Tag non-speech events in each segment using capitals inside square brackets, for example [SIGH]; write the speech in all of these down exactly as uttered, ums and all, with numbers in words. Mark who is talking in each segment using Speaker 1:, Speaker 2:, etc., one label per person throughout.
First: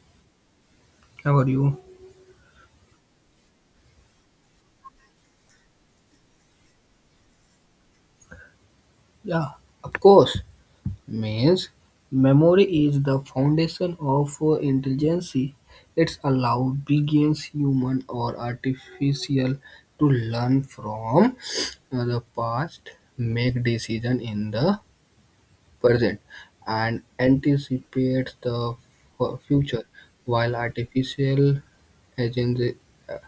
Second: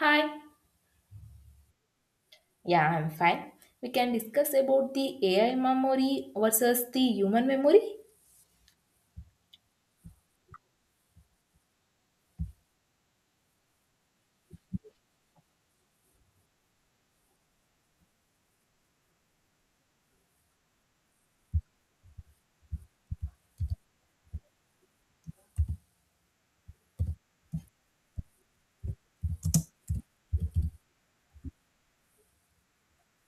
Speaker 1: Hi.
Speaker 2: How are you?
Speaker 1: Yeah, I'm fine. We can discuss about the A I memory versus the human memory.
Speaker 2: Yeah, of course. Means memory is the foundation of uh, intelligence. It's allow begins human or artificial to learn from uh, the past, make decision in the present, and anticipate the fu- future. While artificial agents uh,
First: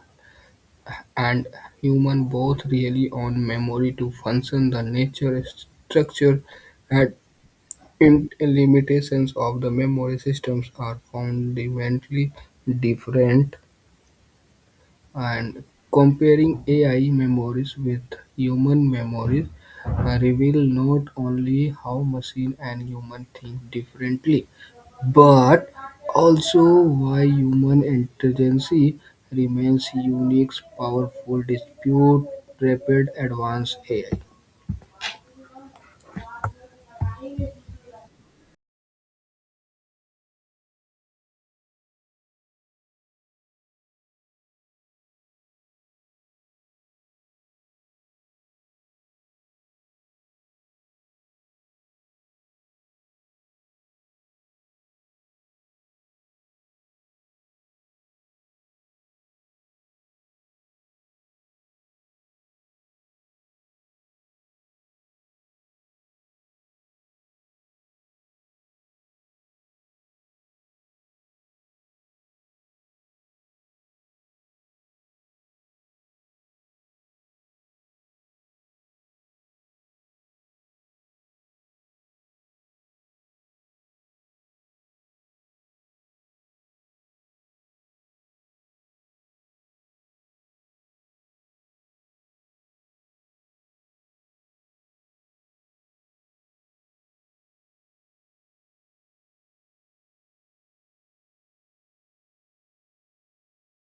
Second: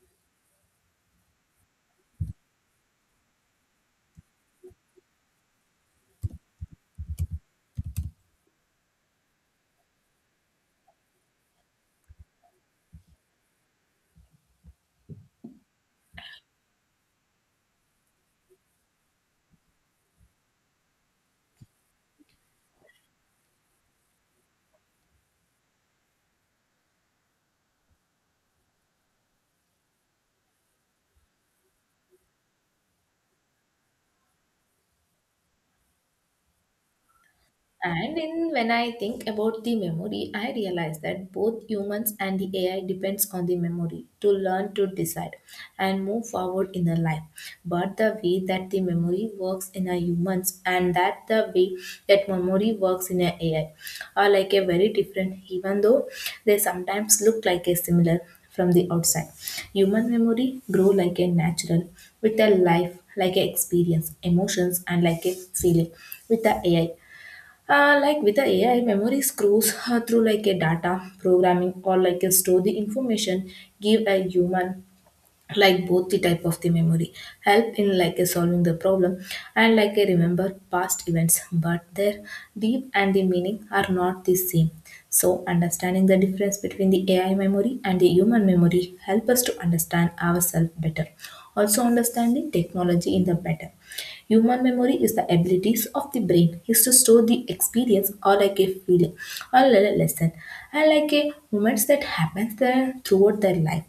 Speaker 2: and human both rely on memory to function, the nature structure had Int- Limitations of the memory systems are fundamentally different, and comparing A I memories with human memories reveals not only how machine and human think differently, but also why human intelligence remains unique, powerful, despite rapid advance A I.
Speaker 1: And in, when I think about the memory, I realize that both humans and the A I depends on the memory to learn to decide and move forward in the life. But the way that the memory works in a humans and that the way that memory works in a AI are like a very different, even though they sometimes look like a similar from the outside. Human memory grow like a natural with a life, like a experience, emotions, and like a feeling with the A I. Uh, like with the A I, memory screws uh, through like a data programming or like a store the information give a human like both the type of the memory help in like a solving the problem and like a remember past events, but their deep and the meaning are not the same. So understanding the difference between the AI memory and the human memory help us to understand ourselves better, also understanding technology in the better. Human memory is the abilities of the brain is to store the experience or like a feeling or a lesson and like a moments that happens there throughout their life,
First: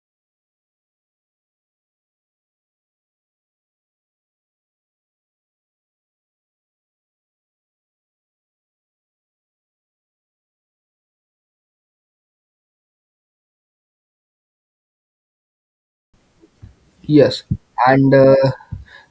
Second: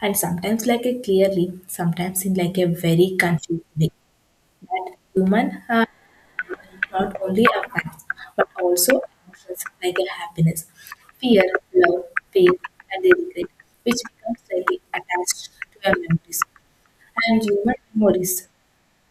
Speaker 1: and sometimes like a clearly, sometimes in like a very confused way. That human are not only a fact, but also emotions like a happiness, fear, love, pain, and regret, which becomes like attached to our memories
Speaker 2: Yes,
Speaker 1: and human
Speaker 2: and
Speaker 1: memories
Speaker 2: uh,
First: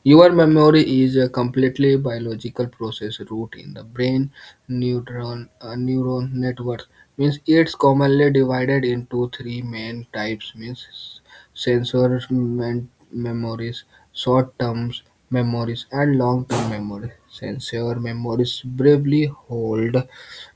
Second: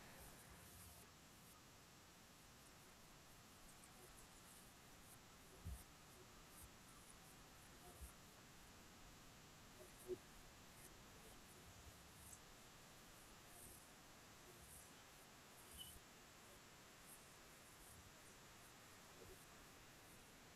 Speaker 2: your memory is a completely biological process root in the brain neuron uh, neuron network. Means it's commonly divided into three main types. Means sensor men- memories, short term memories, and long term memories. Sensor memories briefly hold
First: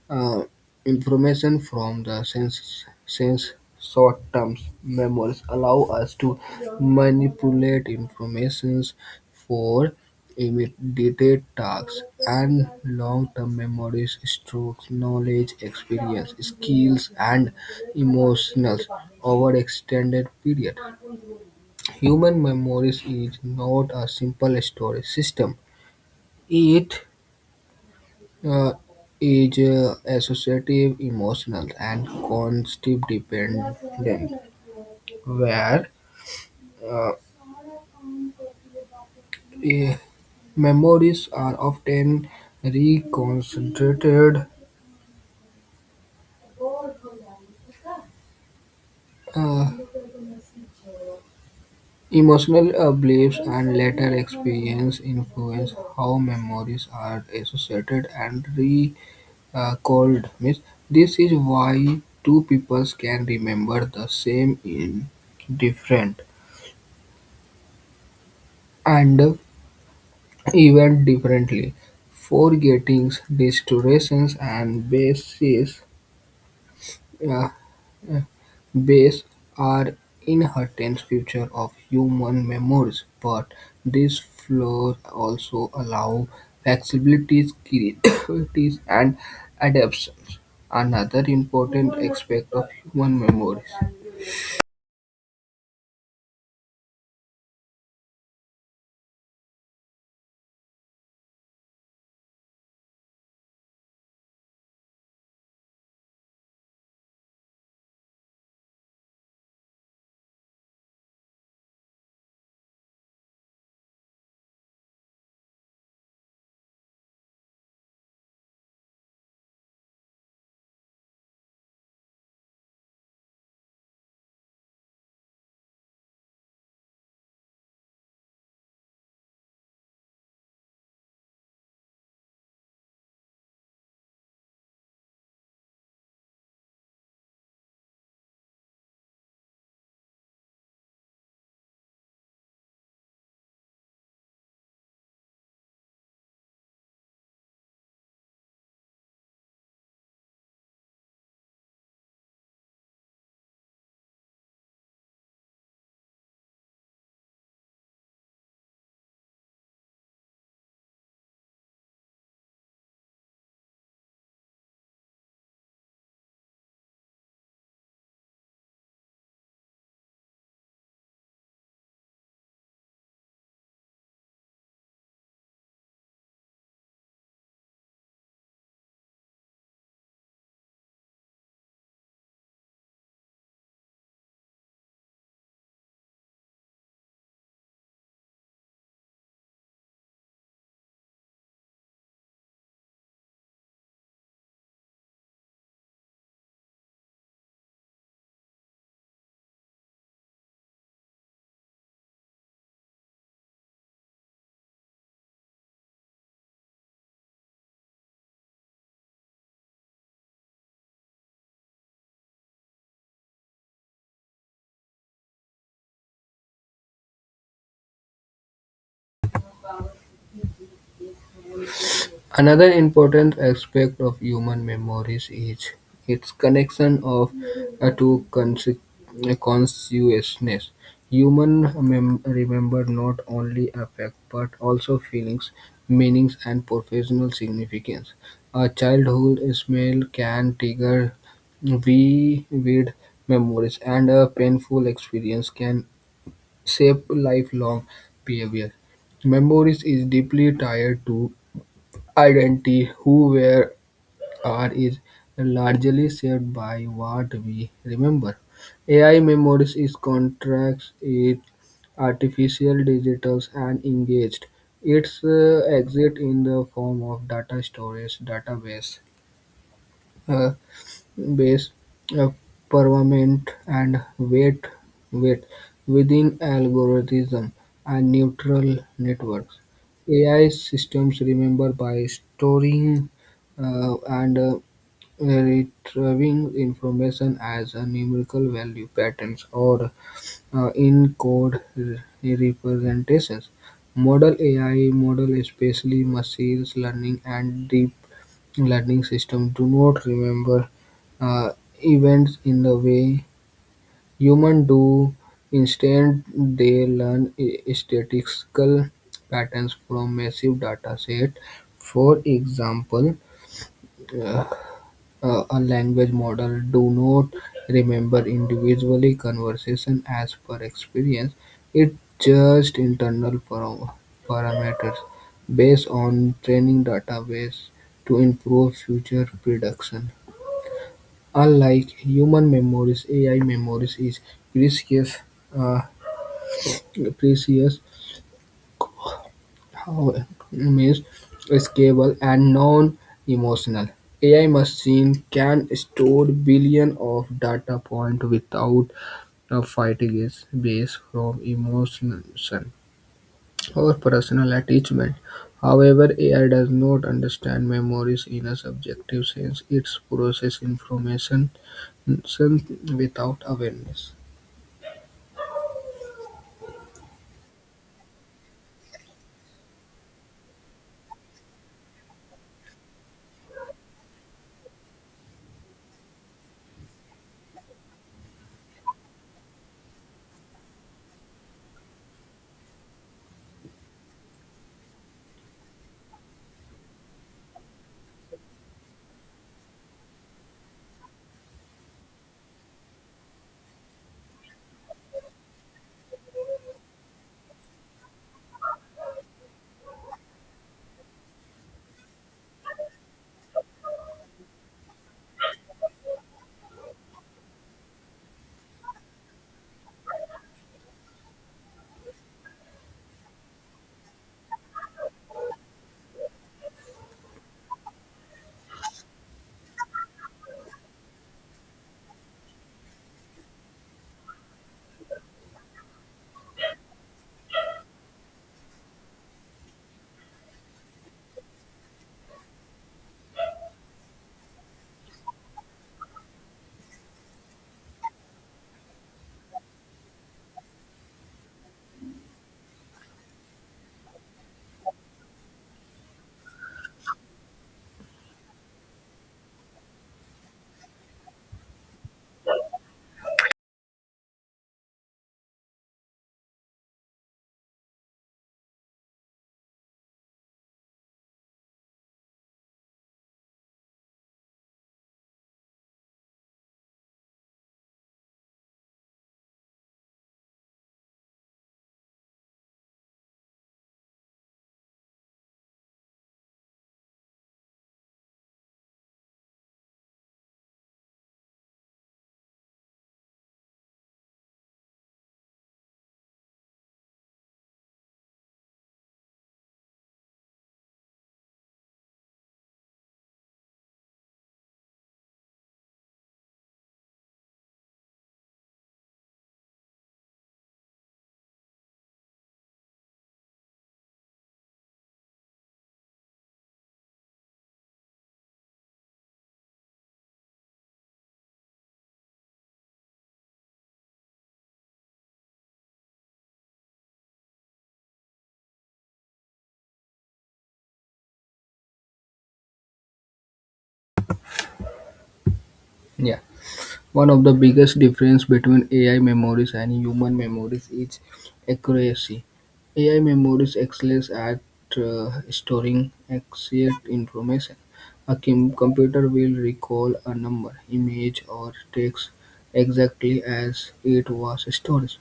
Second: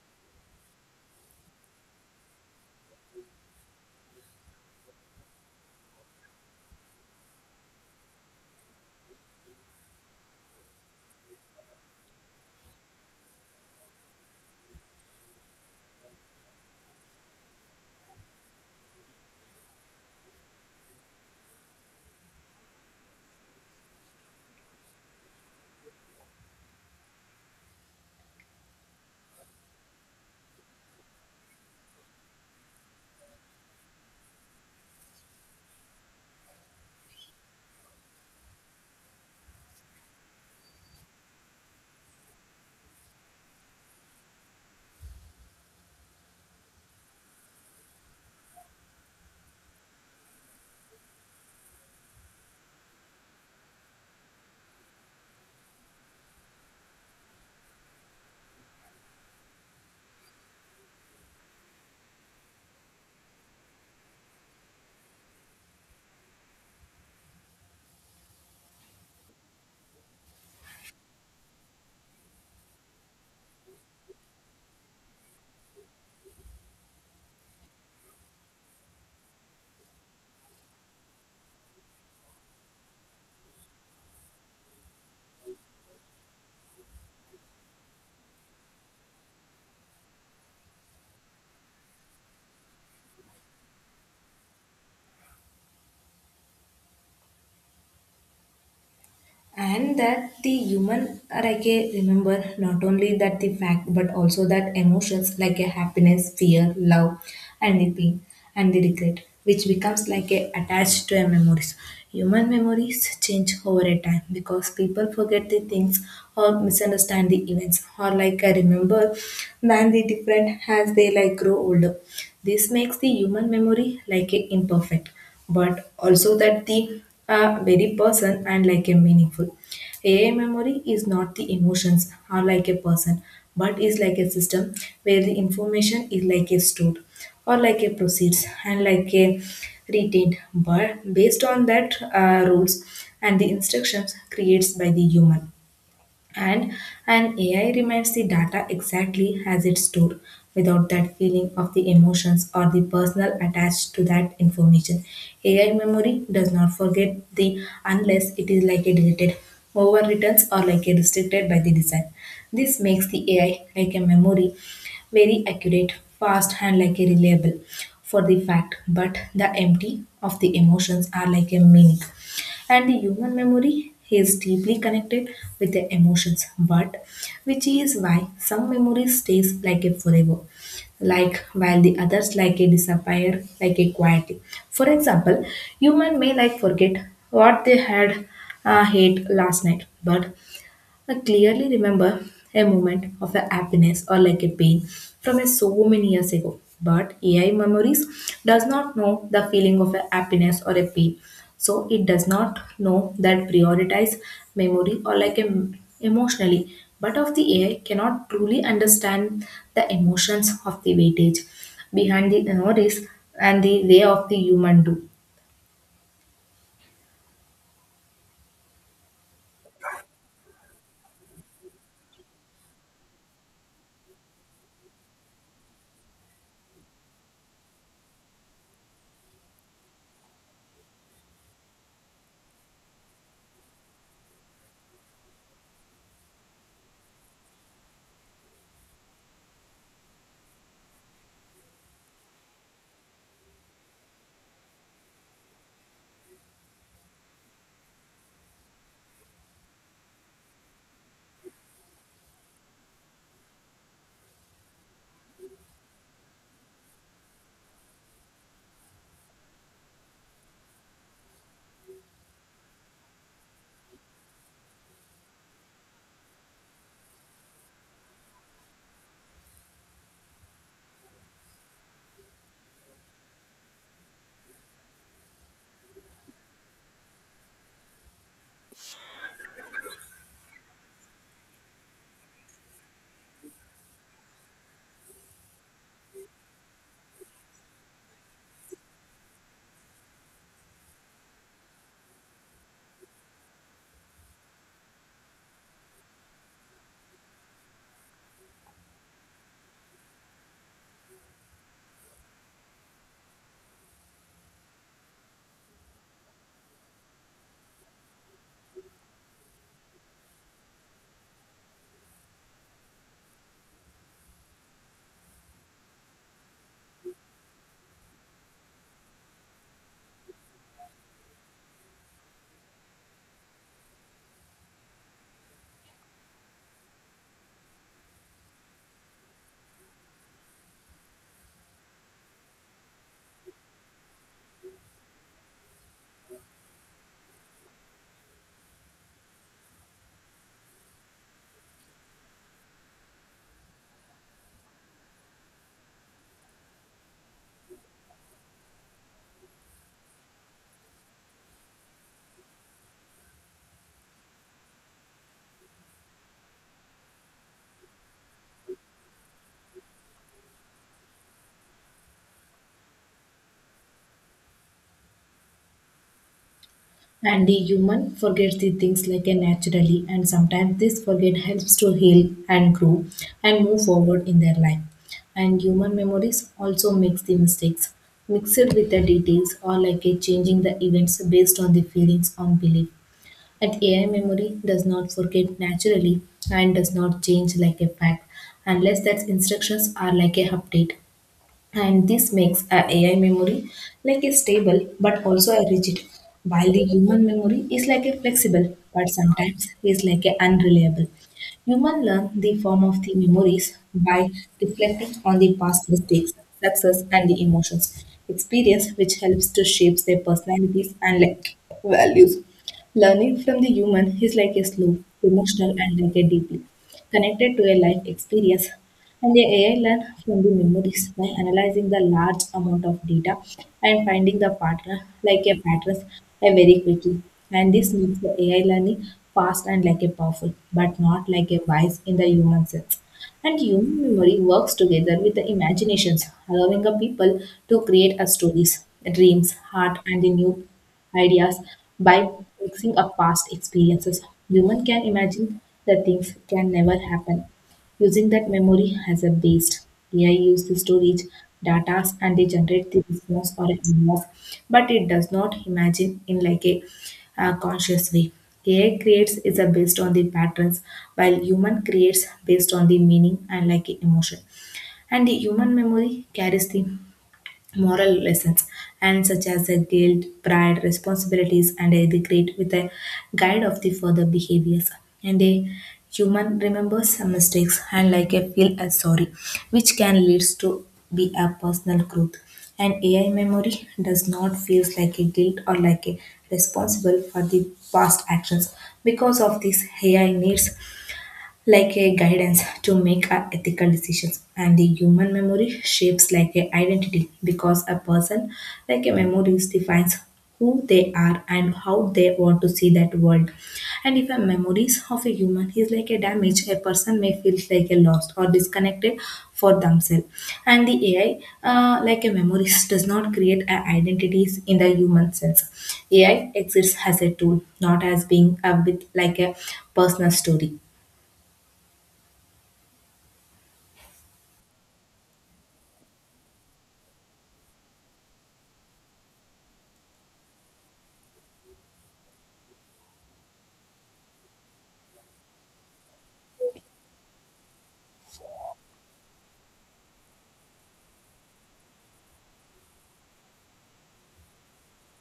Speaker 2: uh, information from the sense, sense short-term memories allow us to manipulate informations for immediate tasks and long-term memories strokes knowledge experience skills and emotions over extended period human memories is not a simple storage system it uh, is uh, associative, emotional, and concept-dependent, where uh, eh, memories are often reconstituted uh, emotional uh, beliefs and later experience influence how memories are associated and recalled. Means this is why two peoples can remember the same in different and event differently, forgetting distortions and bases uh, bias are inherent features of human memories, but these flaws also allow flexibilities, [COUGHS] creativity, and adaptations. Another important aspect of human memories
Speaker 1: and that the human arche remember not only that the fact but also that emotions like a happiness, fear, love, and the pain and the regret which becomes like a attached to a memories. Human memories change over a time because people forget the things or misunderstand the events or like I remember than the different as they like grow older. This makes the human memory like a imperfect but also that the uh, very person and like a meaningful. A I memory is not the emotions are like a person, but is like a system where the information is like a stored or like a proceeds and like a retained, but based on that uh, rules and the instructions creates by the human. And an A I remains the data exactly as it's stored without that feeling of the emotions or the personal attached to that information. A I memory does not forget the unless it is like a deleted, overwrittens, or like a restricted by the design. This makes the A I like a memory very accurate, fast, and like a reliable for the fact, but the empty of the emotions are like a meaning. And the human memory is deeply connected with the emotions, but which is why some memory stays like a forever, like while the others like a disappear like a quietly. For example, human may like forget what they had uh, ate last night, but I clearly remember a moment of a happiness or like a pain from a so many years ago. But A I memories does not know the feeling of a happiness or a pain. So it does not know that prioritize memory or like em- emotionally. But of the A I cannot truly understand the emotions of the weightage behind the memories and the way of the human do.
Speaker 2: Another important aspect of human memories is its connection of uh, to conse- uh, consciousness. Human mem- remember not only affect but also feelings, meanings, and professional significance. A childhood smell can trigger vivid memories, and a painful experience can shape lifelong behavior. Memories is deeply tied to identity, who we are, is largely shaped by what we remember. A I memories is contracts, it artificial digitals and engaged. Its uh, exit in the form of data storage database. Uh, Base, uh, pavement, and weight weight within algorithms and neural networks. A I systems remember by storing uh, and uh, retrieving information as a numerical value patterns or uh, in code re- representations. Model A I, model especially machine learning and deep learning systems do not remember uh, events in the way humans do. Instead, they learn i- statistical patterns from massive data set. For example, uh, uh, a language model do not remember individually conversation as per experience; it just internal param- parameters based on training database to improve future prediction. Unlike human memories, A I memories is precious. uh, Precious however, means scalable and non-emotional. A I machine can store billion of data point without uh, fighting its base from emotion or personal attachment. However, A I does not understand memories in a subjective sense. It processes information without awareness.
Speaker 1: And the human forgets the things like a naturally, and sometimes this forget helps to heal and grow and move forward in their life. And human memories also makes the mistakes mixed with the details or like a changing the events based on the feelings on belief. And A I memory does not forget naturally and does not change like a fact unless that instructions are like a update, and this makes a AI memory like a stable but also a rigid, while the human memory is like a flexible but sometimes is like a unreliable. Human learn the form of the memories by reflecting on the past mistakes, success, and the emotions experience, which helps to shape their personalities and like values. Learning from the human is like a slow, emotional, and like a deeply connected to a life experience. And the A I learn from the memories by analyzing the large amount of data and finding the pattern like a patterns uh, very quickly. And this makes the A I learning fast and like a powerful, but not like a wise in the human sense. And human memory works together with the imaginations, allowing the people to create a stories, dreams, art, and the new ideas by mixing up past experiences. Human can imagine the things can never happen using that memory as a base. A I uses this to reach data and they generate the response or ideas, but it does not imagine in like a uh, conscious way. A I creates is a based on the patterns, while human creates based on the meaning and like a emotion. And the human memory carries the moral lessons and such as the guilt, pride, responsibilities, and a regret with a guide of the further behaviors. And a human remembers some mistakes and like a feel as sorry which can leads to be a personal growth. And AI memory does not feels like a guilt or like a responsible for the past actions. Because of this AI needs like a guidance to make our ethical decisions. And the human memory shapes like a identity because a person like a memories defines who they are and how they want to see that world. And if a memories of a human is like a damage, a person may feel like a lost or disconnected for themselves. And the AI uh, like a memories does not create a identities in the human sense. AI exists as a tool, not as being a bit like a personal story.
Speaker 2: Yeah. One of the biggest difference between A I memories and human memories is accuracy. A I memories excels at uh, storing exact information. A com- computer will recall a number, image, or text exactly as it was stored.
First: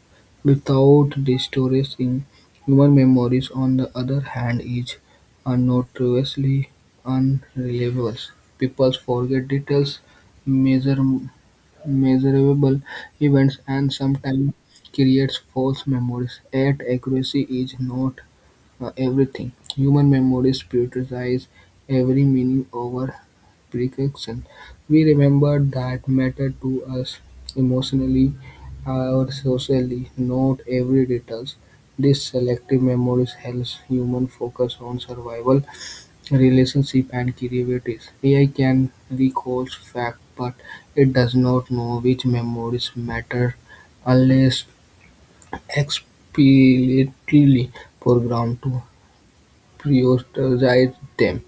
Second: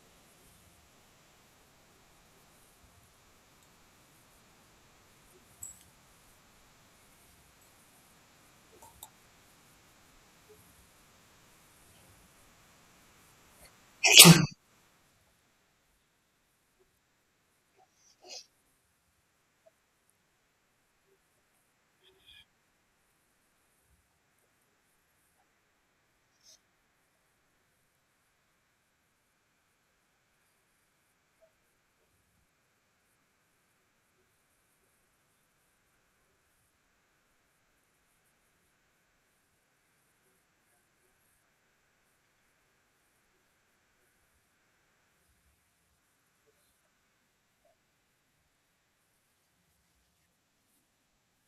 Speaker 2: Without the storage in human memories, on the other hand, is notoriously unreliable. People forget details, measure measurable events and sometimes creates false memories. Yet accuracy is not uh, everything. Human memories prioritize every meaning over prediction. We remember that matter to us emotionally uh, or socially, not every details. This selective memory helps human focus on survival relationship and creativities. A I can recall facts, but it does not know which memories matter unless explicitly programmed to prioritize them.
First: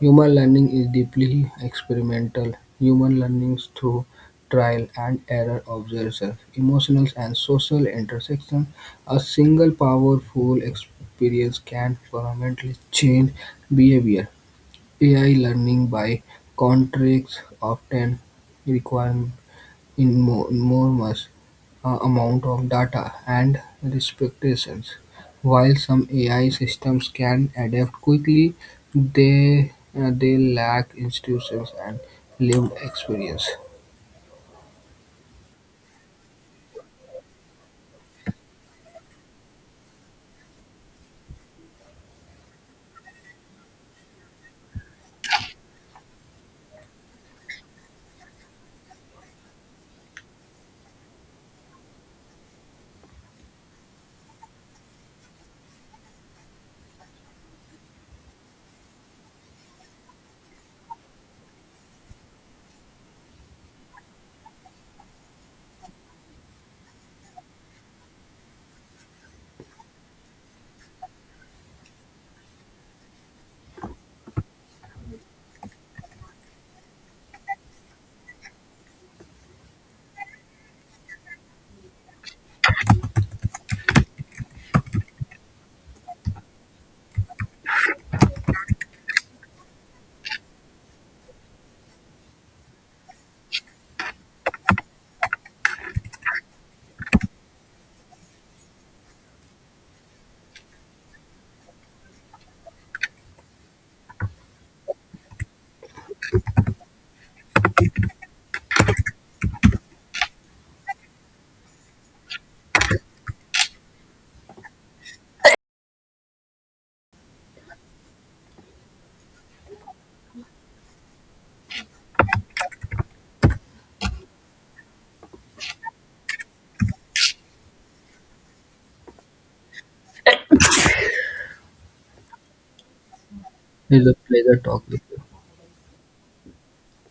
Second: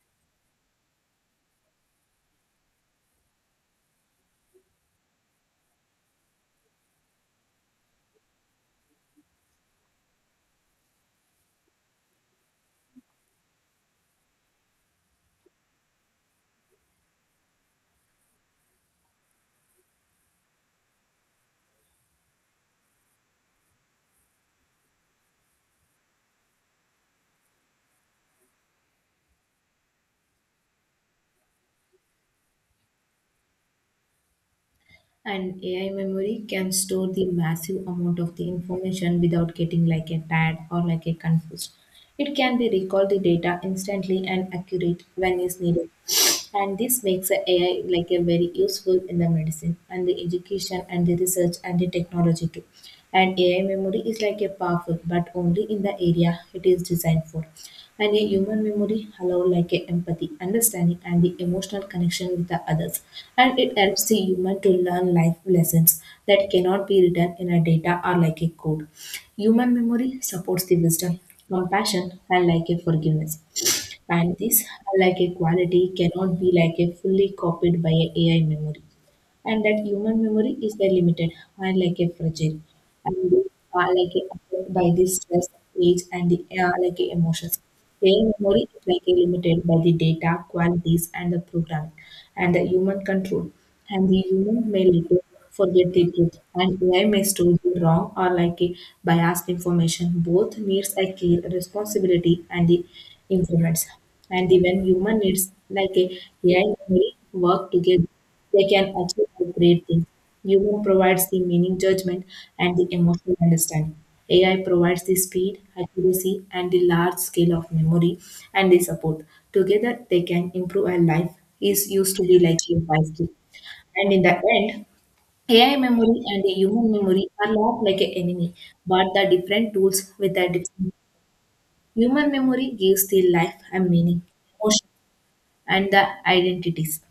Speaker 2: Human learning is deeply experimental. Human learns through trial and error, observation, emotional and social intersection. A single powerful experience can fundamentally change behavior. A I learning, by contrast, often requires immo- enormous uh, amount of data and representations. While some A I systems can adapt quickly, they uh, they lack institutions and lived experience.
Speaker 1: And A I memory can store the massive amount of the information without getting like a tired or like a confused. It can be recall the data instantly and accurate when is needed. And this makes the A I like a very useful in the medicine and the education and the research and the technology too. And A I memory is like a powerful, but only in the area it is designed for. And a human memory allows like a empathy, understanding, and the emotional connection with the others. And it helps the human to learn life lessons that cannot be written in a data or like a code. Human memory supports the wisdom, compassion, and like a forgiveness. And this like a quality cannot be like a fully copied by a AI memory. And that human memory is very limited and like a fragile and are like a, affected by the stress, age, and the uh, like a emotions. Their memory is like a limited by the data qualities and the programming and the human control. And the human may later forget the truth, and A I may store the wrong or like a biased information. Both needs a care, responsibility, and the influence. And the when human needs like a AI memory work together, they can achieve a great things. Human provides the meaning judgment and the emotional understanding. A I provides the speed, accuracy, and the large scale of memory and the support. Together, they can improve our life. Is used to be like a five key. And in the end, A I memory and the human memory are not like an enemy, but the different tools with their different. Human memory gives the life a
Speaker 2: It's a
Speaker 1: meaning,
Speaker 2: pleasure
Speaker 1: emotion,
Speaker 2: talking with you.
Speaker 1: and the identities.